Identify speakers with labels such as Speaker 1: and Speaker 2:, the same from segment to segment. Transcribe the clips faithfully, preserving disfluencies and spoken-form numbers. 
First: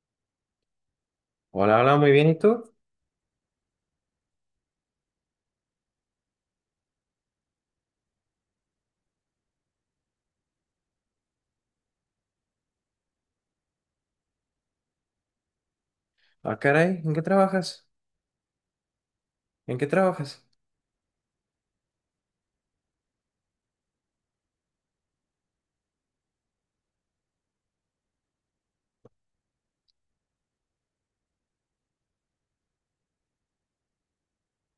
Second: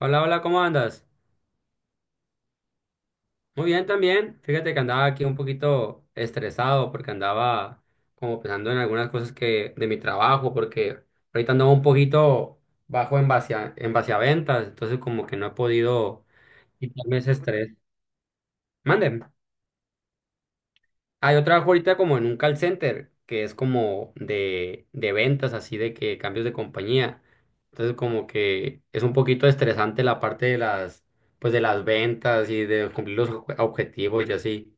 Speaker 1: Hola, hola, ¿cómo andas?
Speaker 2: Hola, hola, muy bien, ¿y tú?
Speaker 1: Muy bien también. Fíjate que andaba aquí un poquito estresado porque andaba como pensando en algunas cosas que de mi trabajo, porque ahorita andaba un poquito bajo en base a, en base a ventas, entonces como que no he podido
Speaker 2: Ah, caray, ¿en
Speaker 1: quitarme
Speaker 2: qué
Speaker 1: ese estrés.
Speaker 2: trabajas?
Speaker 1: Manden.
Speaker 2: ¿En qué trabajas?
Speaker 1: Ah, yo trabajo ahorita como en un call center, que es como de, de ventas, así de que cambios de compañía. Entonces como que es un poquito estresante la parte de las, pues de las ventas y de cumplir los objetivos y así.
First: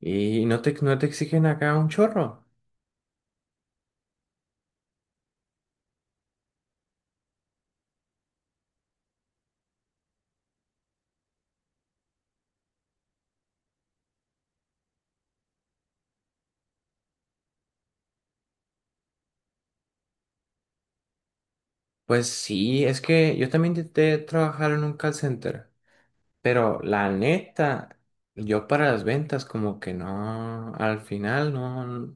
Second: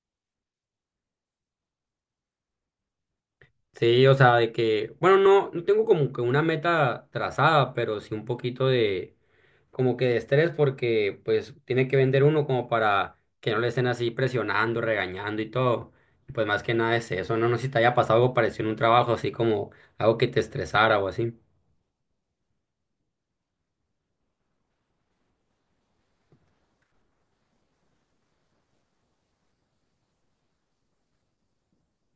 Speaker 2: ¿Y no te, no te exigen acá un chorro?
Speaker 1: Sí, o sea, de que, bueno, no, no tengo como que una meta trazada, pero sí un poquito de, como que de estrés, porque pues tiene que vender uno como para que no le estén así presionando, regañando y todo. Y pues más que nada es eso, no, no sé si te haya pasado algo parecido en un trabajo, así como algo que te estresara o así.
Speaker 2: Pues sí, es que yo también intenté trabajar en un call center, pero la neta, yo para las ventas como que no, al final no,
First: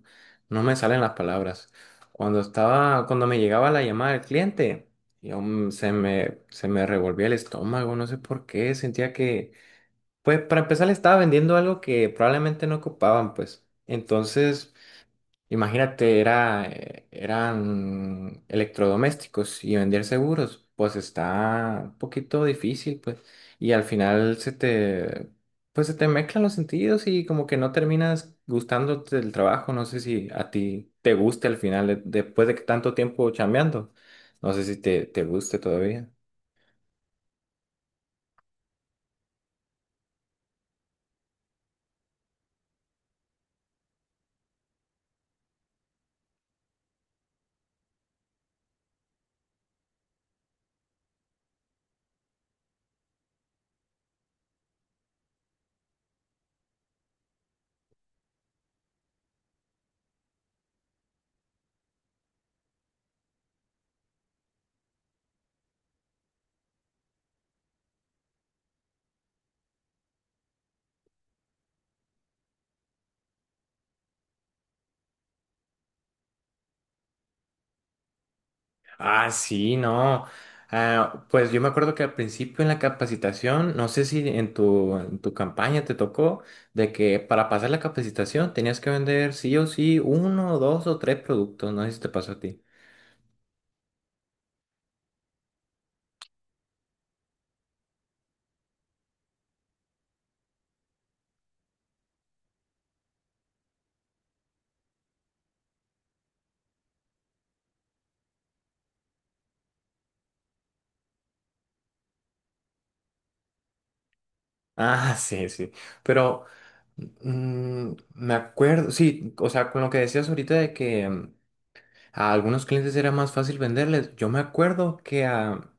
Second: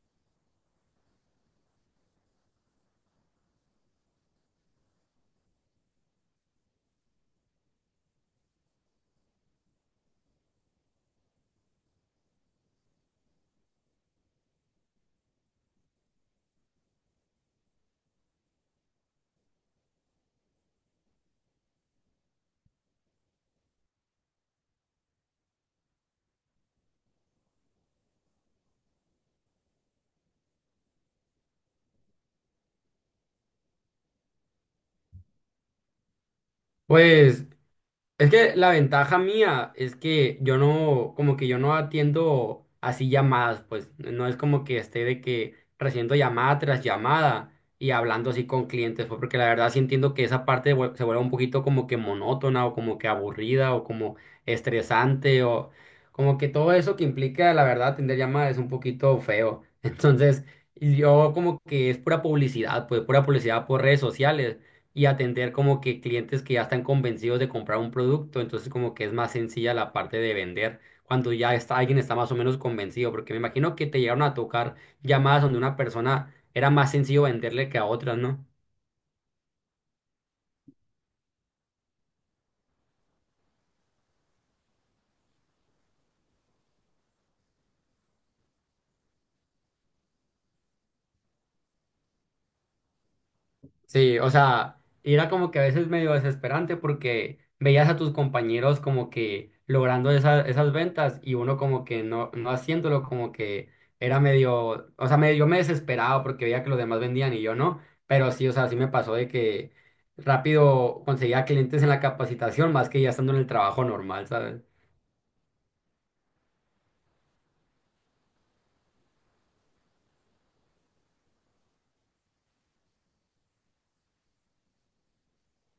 Speaker 2: no me salen las palabras. Cuando estaba, cuando me llegaba la llamada del cliente, yo, mm, se me, se me revolvía el estómago, no sé por qué, sentía que pues para empezar le estaba vendiendo algo que probablemente no ocupaban, pues. Entonces, imagínate, era, eh, eran electrodomésticos y vender seguros, pues está un poquito difícil, pues. Y al final se te, pues se te mezclan los sentidos y como que no terminas gustándote del trabajo. No sé si a ti te guste al final, de- después de que tanto tiempo chambeando. No sé si te, te guste todavía.
Speaker 1: Pues es que la ventaja mía es que yo no, como que yo no atiendo así llamadas, pues no es como que esté de que recibiendo llamada tras llamada y hablando así con clientes, pues porque la verdad sí entiendo que esa parte vuel- se vuelve un poquito como que monótona o como que aburrida o como estresante o como que todo eso que implica la verdad atender llamadas es un poquito feo. Entonces, yo como que es pura publicidad, pues pura publicidad por redes sociales y atender como que clientes que ya están convencidos de comprar un producto, entonces como que es más sencilla la parte de vender cuando ya está, alguien está más o menos convencido, porque me imagino que te llegaron a tocar llamadas donde una persona era más sencillo venderle que a otras, ¿no?
Speaker 2: Ah, sí, no. Ah, pues yo me acuerdo que al principio en la capacitación, no sé si en tu, en tu campaña te tocó, de que para pasar la capacitación tenías que vender sí o sí uno, dos o tres productos, no sé si te pasó a ti.
Speaker 1: Sí, o sea, y era como que a veces medio desesperante porque veías a tus compañeros como que logrando esa- esas ventas y uno como que no, no haciéndolo, como que era medio, o sea, medio, yo me desesperaba porque veía que los demás vendían y yo no, pero sí, o sea, sí me pasó de que rápido conseguía clientes en la capacitación más que ya estando en el trabajo normal, ¿sabes?
Speaker 2: Ah, sí, sí. Pero mm, me acuerdo, sí, o sea, con lo que decías ahorita de que mm, a algunos clientes era más fácil venderles, yo me acuerdo que a...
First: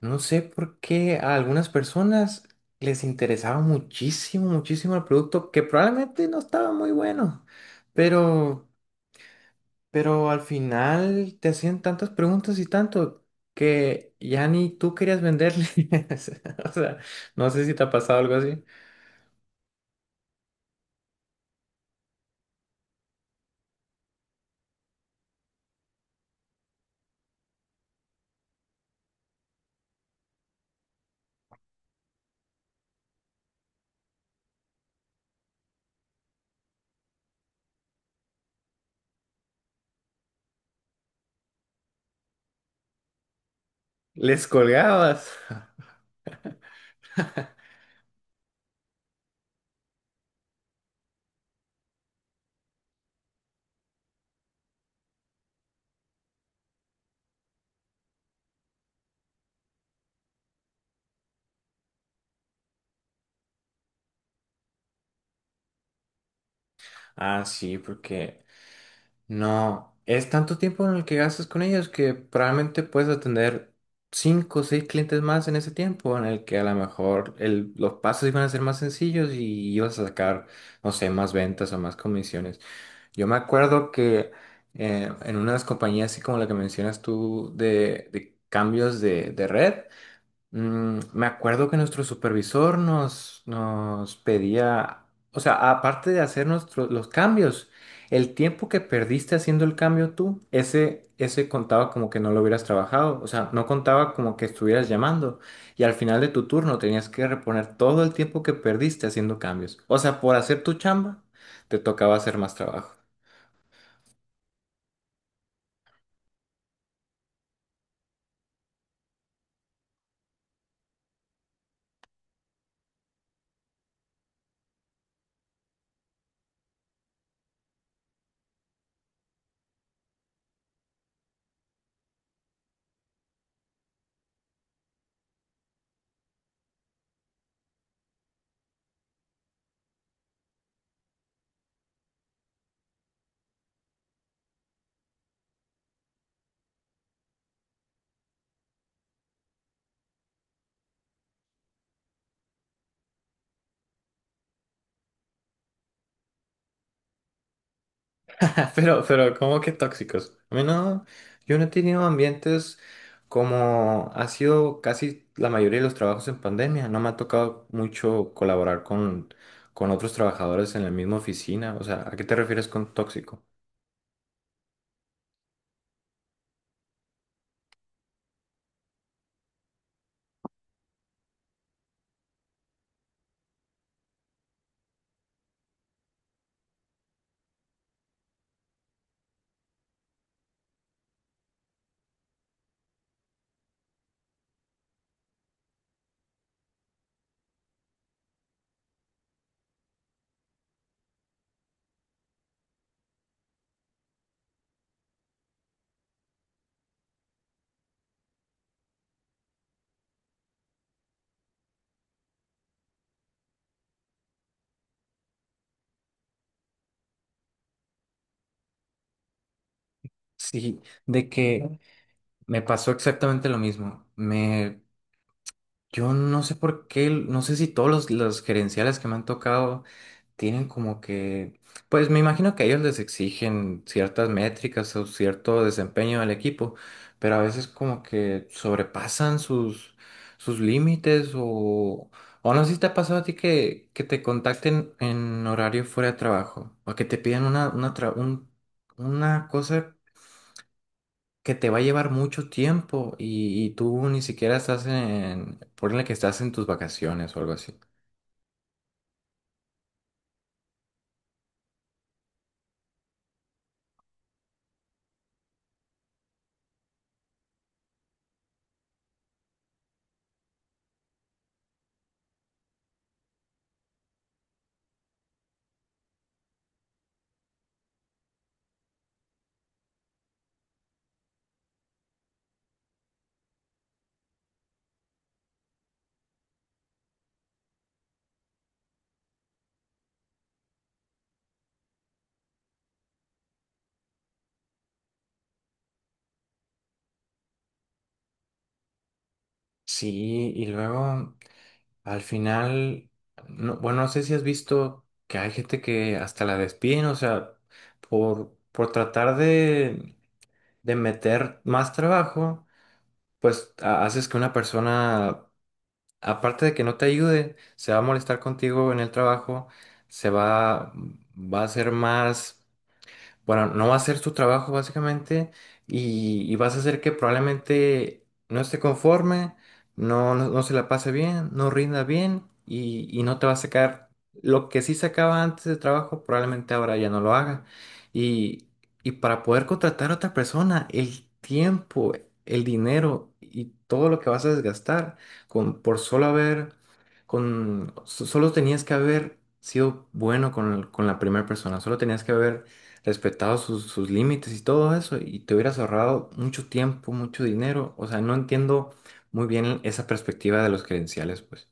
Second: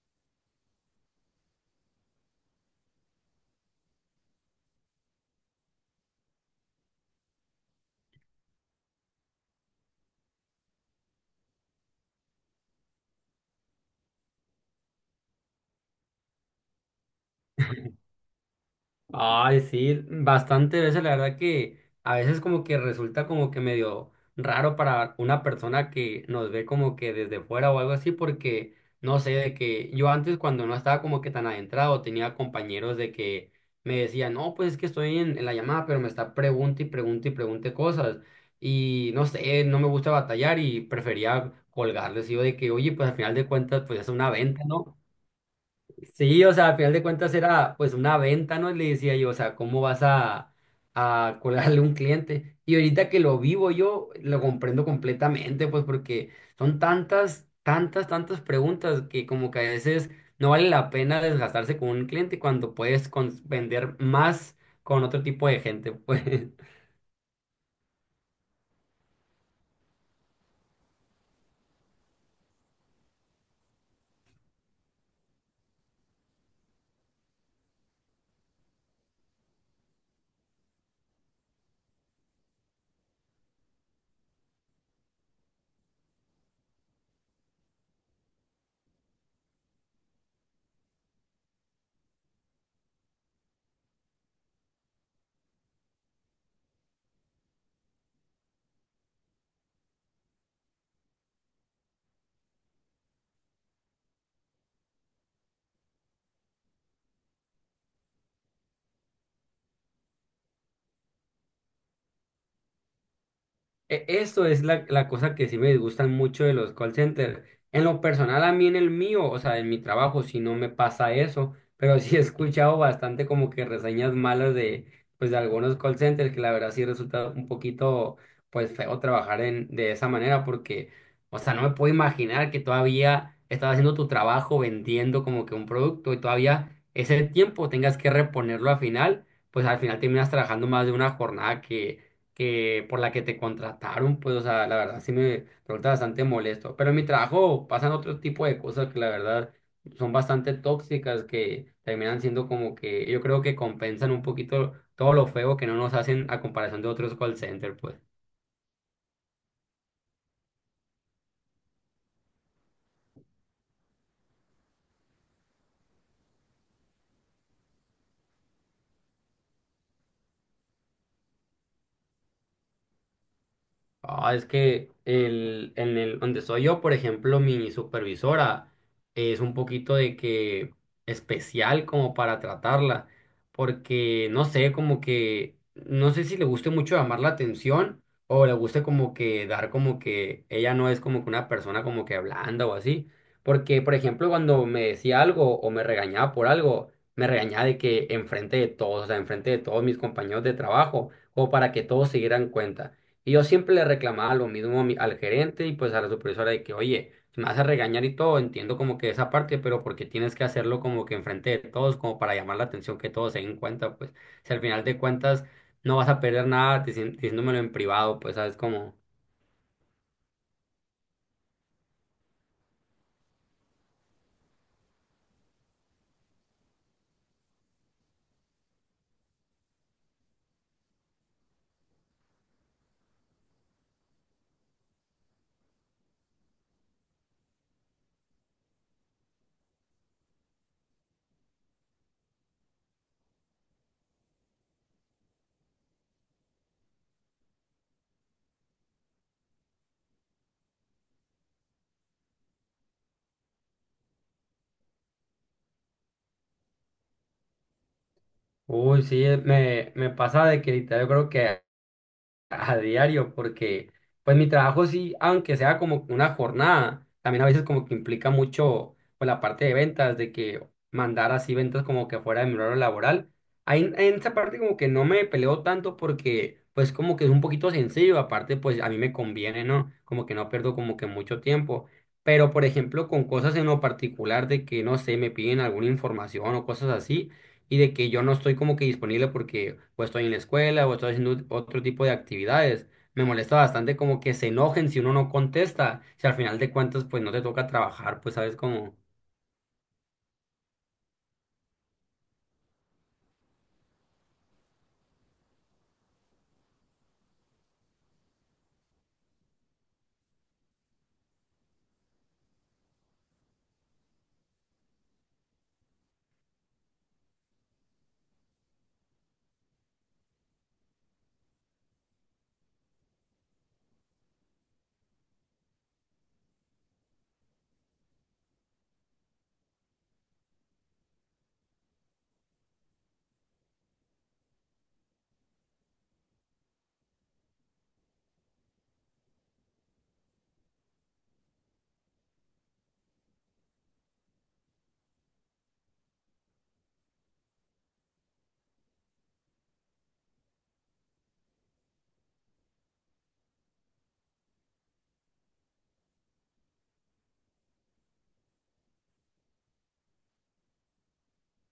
Speaker 2: No sé por qué a algunas personas les interesaba muchísimo, muchísimo el producto, que probablemente no estaba muy bueno, pero, pero al final te hacían tantas preguntas y tanto que ya ni tú querías venderles. O sea, no sé si te ha pasado algo así.
Speaker 1: Ay, sí, bastante veces la verdad que a veces como que resulta como que medio raro para una persona que nos ve como que desde fuera o algo así, porque no sé, de que yo antes cuando no estaba como que tan adentrado, tenía compañeros de que me decían, no, pues es que estoy en, en la llamada, pero me está pregunta y pregunta y pregunte cosas, y no sé, no me gusta batallar y prefería colgarles, y yo de que, oye, pues al final de cuentas, pues es una
Speaker 2: Les
Speaker 1: venta, ¿no?
Speaker 2: colgabas.
Speaker 1: Sí, o sea, al final de cuentas era pues una venta, ¿no? Le decía yo, o sea, ¿cómo vas a, a colarle a un cliente? Y ahorita que lo vivo yo, lo comprendo completamente, pues porque son tantas, tantas, tantas preguntas que como que a veces no vale la pena desgastarse con un cliente cuando puedes cons- vender más con otro tipo de gente, pues.
Speaker 2: Ah, sí, porque no, es tanto tiempo en el que gastas con ellos que probablemente puedes atender cinco o seis clientes más en ese tiempo, en el que a lo mejor el- los pasos iban a ser más sencillos y ibas a sacar, no sé, más ventas o más comisiones. Yo me acuerdo que eh, en unas compañías así como la que mencionas tú de, de cambios de, de red, Mm, me acuerdo que nuestro supervisor nos, nos pedía, o sea, aparte de hacer nuestros los cambios, el tiempo que perdiste haciendo el cambio tú, ese, ese contaba como que no lo hubieras trabajado, o sea, no contaba como que estuvieras llamando y al final de tu turno tenías que reponer todo el tiempo que perdiste haciendo cambios. O sea, por hacer tu chamba, te tocaba hacer más trabajo.
Speaker 1: E- Eso es la, la cosa que sí me disgustan mucho de los call centers. En lo personal, a mí en el mío, o sea, en mi trabajo, sí no me pasa eso, pero sí he escuchado bastante como que reseñas malas de, pues, de algunos call centers que la verdad sí resulta un poquito, pues, feo trabajar en, de esa manera porque, o sea, no me puedo imaginar que todavía estás haciendo tu trabajo vendiendo como que un producto y todavía ese tiempo tengas que reponerlo al final, pues al final terminas trabajando más de una jornada que por la que te contrataron, pues, o sea, la verdad sí me resulta bastante molesto. Pero en mi trabajo pasan otro tipo de cosas que la verdad son bastante tóxicas, que terminan siendo como que yo creo que compensan un poquito todo lo feo que no nos hacen a comparación de otros call centers, pues.
Speaker 2: Pero, pero, ¿cómo que tóxicos? A mí no, yo no he tenido ambientes como ha sido casi la mayoría de los trabajos en pandemia. No me ha tocado mucho colaborar con, con otros trabajadores en la misma oficina. O sea, ¿a qué te refieres con tóxico?
Speaker 1: Ah, es que el, en el donde soy yo, por ejemplo, mi supervisora es un poquito de que especial como para tratarla, porque no sé, como que no sé si le guste mucho llamar la atención o le guste como que dar como que ella no es como que una persona como que blanda o así, porque por ejemplo, cuando me decía algo o me regañaba por algo, me regañaba de que enfrente de todos, o sea, enfrente de todos mis compañeros de trabajo, como para que todos se dieran cuenta. Y yo siempre le reclamaba lo mismo a mi- al gerente y pues a la supervisora de que, oye, si me vas a regañar y todo, entiendo como que esa parte, pero porque tienes que hacerlo como que enfrente de todos, como para llamar la atención que todos se den cuenta, pues si al final de cuentas no vas a perder nada dici- diciéndomelo en privado, pues sabes como,
Speaker 2: Sí, de que me pasó exactamente lo mismo. Me, yo no sé por qué, no sé si todos los, los gerenciales que me han tocado tienen como que, pues me imagino que ellos les exigen ciertas métricas o cierto desempeño del equipo, pero a veces como que sobrepasan sus, sus límites o, o no sé si te ha pasado a ti que, que te contacten en horario fuera de trabajo o que te pidan una, una, tra- un- una cosa que te va a llevar mucho tiempo y, y tú ni siquiera estás en, ponle que estás en tus vacaciones o algo así.
Speaker 1: uy, sí, eh, me, me pasa de que literal yo creo que a diario porque pues mi trabajo sí, aunque sea como una jornada, también a veces como que implica mucho pues la parte de ventas, de que mandar así ventas como que fuera de mi horario laboral. Ahí en en esa parte como que no me peleo tanto porque pues como que es un poquito sencillo, aparte pues a mí me conviene, ¿no? Como que no pierdo como que mucho tiempo. Pero por ejemplo con cosas en lo particular de que no sé, me piden alguna información o cosas así y de que yo no estoy como que disponible porque o estoy en la escuela o estoy haciendo otro tipo de actividades. Me molesta bastante como que se enojen si uno no contesta, si al final de cuentas pues no te toca trabajar, pues sabes cómo.
Speaker 2: Sí, y luego... Al final, no- bueno, no sé si has visto que hay gente que hasta la despiden, o sea, por, por tratar de, de meter más trabajo, pues ha- haces que una persona, aparte de que no te ayude, se va a molestar contigo en el trabajo, se va, va a ser más bueno, no va a hacer su trabajo básicamente y, y vas a hacer que probablemente no esté conforme, no, no, no se la pase bien, no rinda bien y, y no te va a sacar lo que sí sacaba antes de trabajo, probablemente ahora ya no lo haga. Y, y para poder contratar a otra persona, el tiempo, el dinero y todo lo que vas a desgastar con, por solo haber, con, so- solo tenías que haber sido bueno con, el- con la primera persona, solo tenías que haber respetado sus, sus límites y todo eso, y te hubieras ahorrado mucho tiempo, mucho dinero. O sea, no entiendo muy bien esa perspectiva de los credenciales, pues.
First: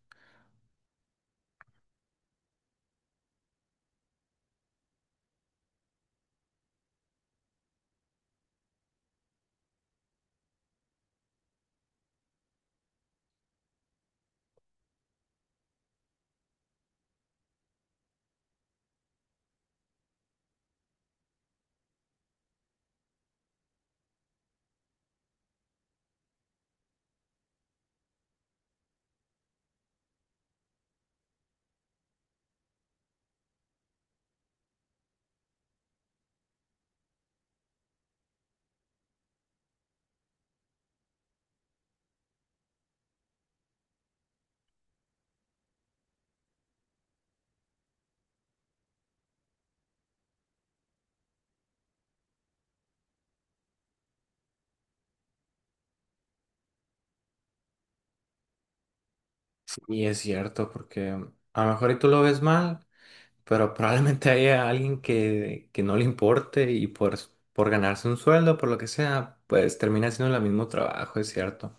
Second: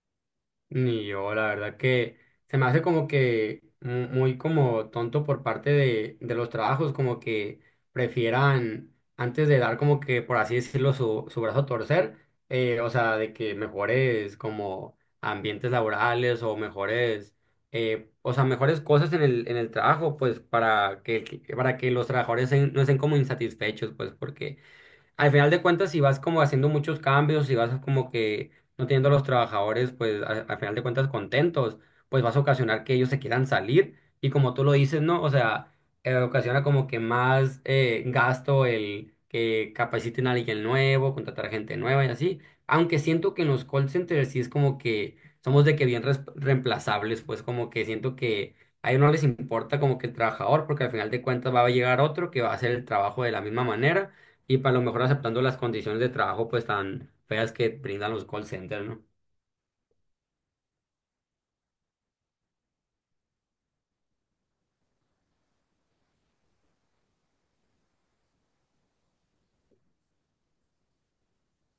Speaker 1: Ni yo, la verdad que se me hace como que mu- muy como tonto por parte de, de los trabajos, como que prefieran antes de dar como que, por así decirlo, su, su brazo a torcer, eh, o sea, de que mejores como ambientes laborales o mejores, eh, o sea, mejores cosas en el, en el trabajo, pues para que, que- para que los trabajadores en- no estén como insatisfechos, pues porque al final de cuentas, si vas como haciendo muchos cambios, si vas como que no teniendo a los trabajadores, pues a- al final de cuentas contentos, pues vas a ocasionar que ellos se quieran salir. Y como tú lo dices, ¿no? O sea, eh, ocasiona como que más eh, gasto el que capaciten a alguien nuevo, contratar gente nueva y así. Aunque siento que en los call centers sí es como que somos de que bien res- reemplazables, pues como que siento que a ellos no les importa como que el trabajador, porque al final de cuentas va a llegar otro que va a hacer el trabajo de la misma manera y para lo mejor aceptando las condiciones de trabajo pues tan feas que brindan los call centers, ¿no?
Speaker 2: Y es cierto, porque a lo mejor y tú lo ves mal, pero probablemente haya alguien que, que no le importe y por, por ganarse un sueldo, por lo que sea, pues termina haciendo el mismo trabajo, es cierto.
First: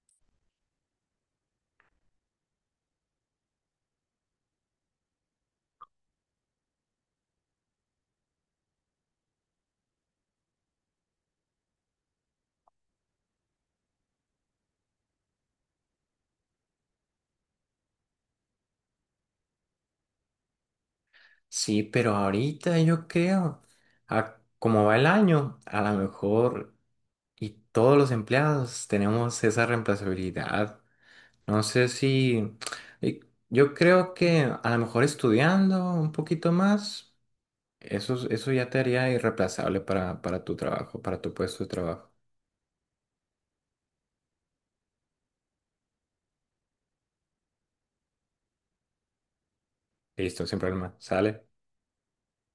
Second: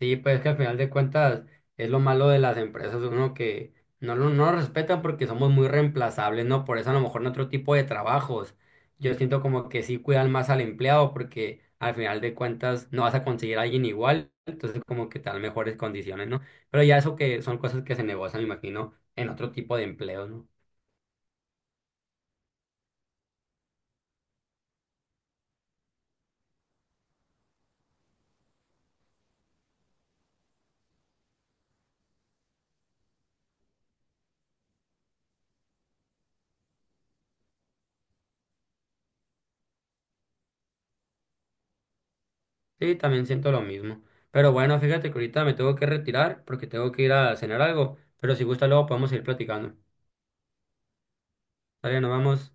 Speaker 1: Sí, pues que al final de cuentas es lo malo de las empresas, uno que no lo no lo respetan porque somos muy reemplazables, ¿no? Por eso a lo mejor en otro tipo de trabajos yo siento como que sí cuidan más al empleado porque al final de cuentas no vas a conseguir a alguien igual, entonces como que te dan mejores condiciones, ¿no? Pero ya eso que son cosas que se negocian, me imagino, en otro tipo de empleo, no.
Speaker 2: Sí, pero ahorita yo creo, a, como va el año, a lo mejor y todos los empleados tenemos esa reemplazabilidad. No sé si... y yo creo que a lo mejor estudiando un poquito más, eso, eso ya te haría irreemplazable para, para tu trabajo, para tu puesto de trabajo.
Speaker 1: Sí, también siento lo mismo. Pero bueno, fíjate que ahorita me tengo que retirar porque tengo que ir a cenar algo. Pero si gusta, luego podemos ir platicando.
Speaker 2: Listo, sin problema. Sale.
Speaker 1: Está bien, nos vamos.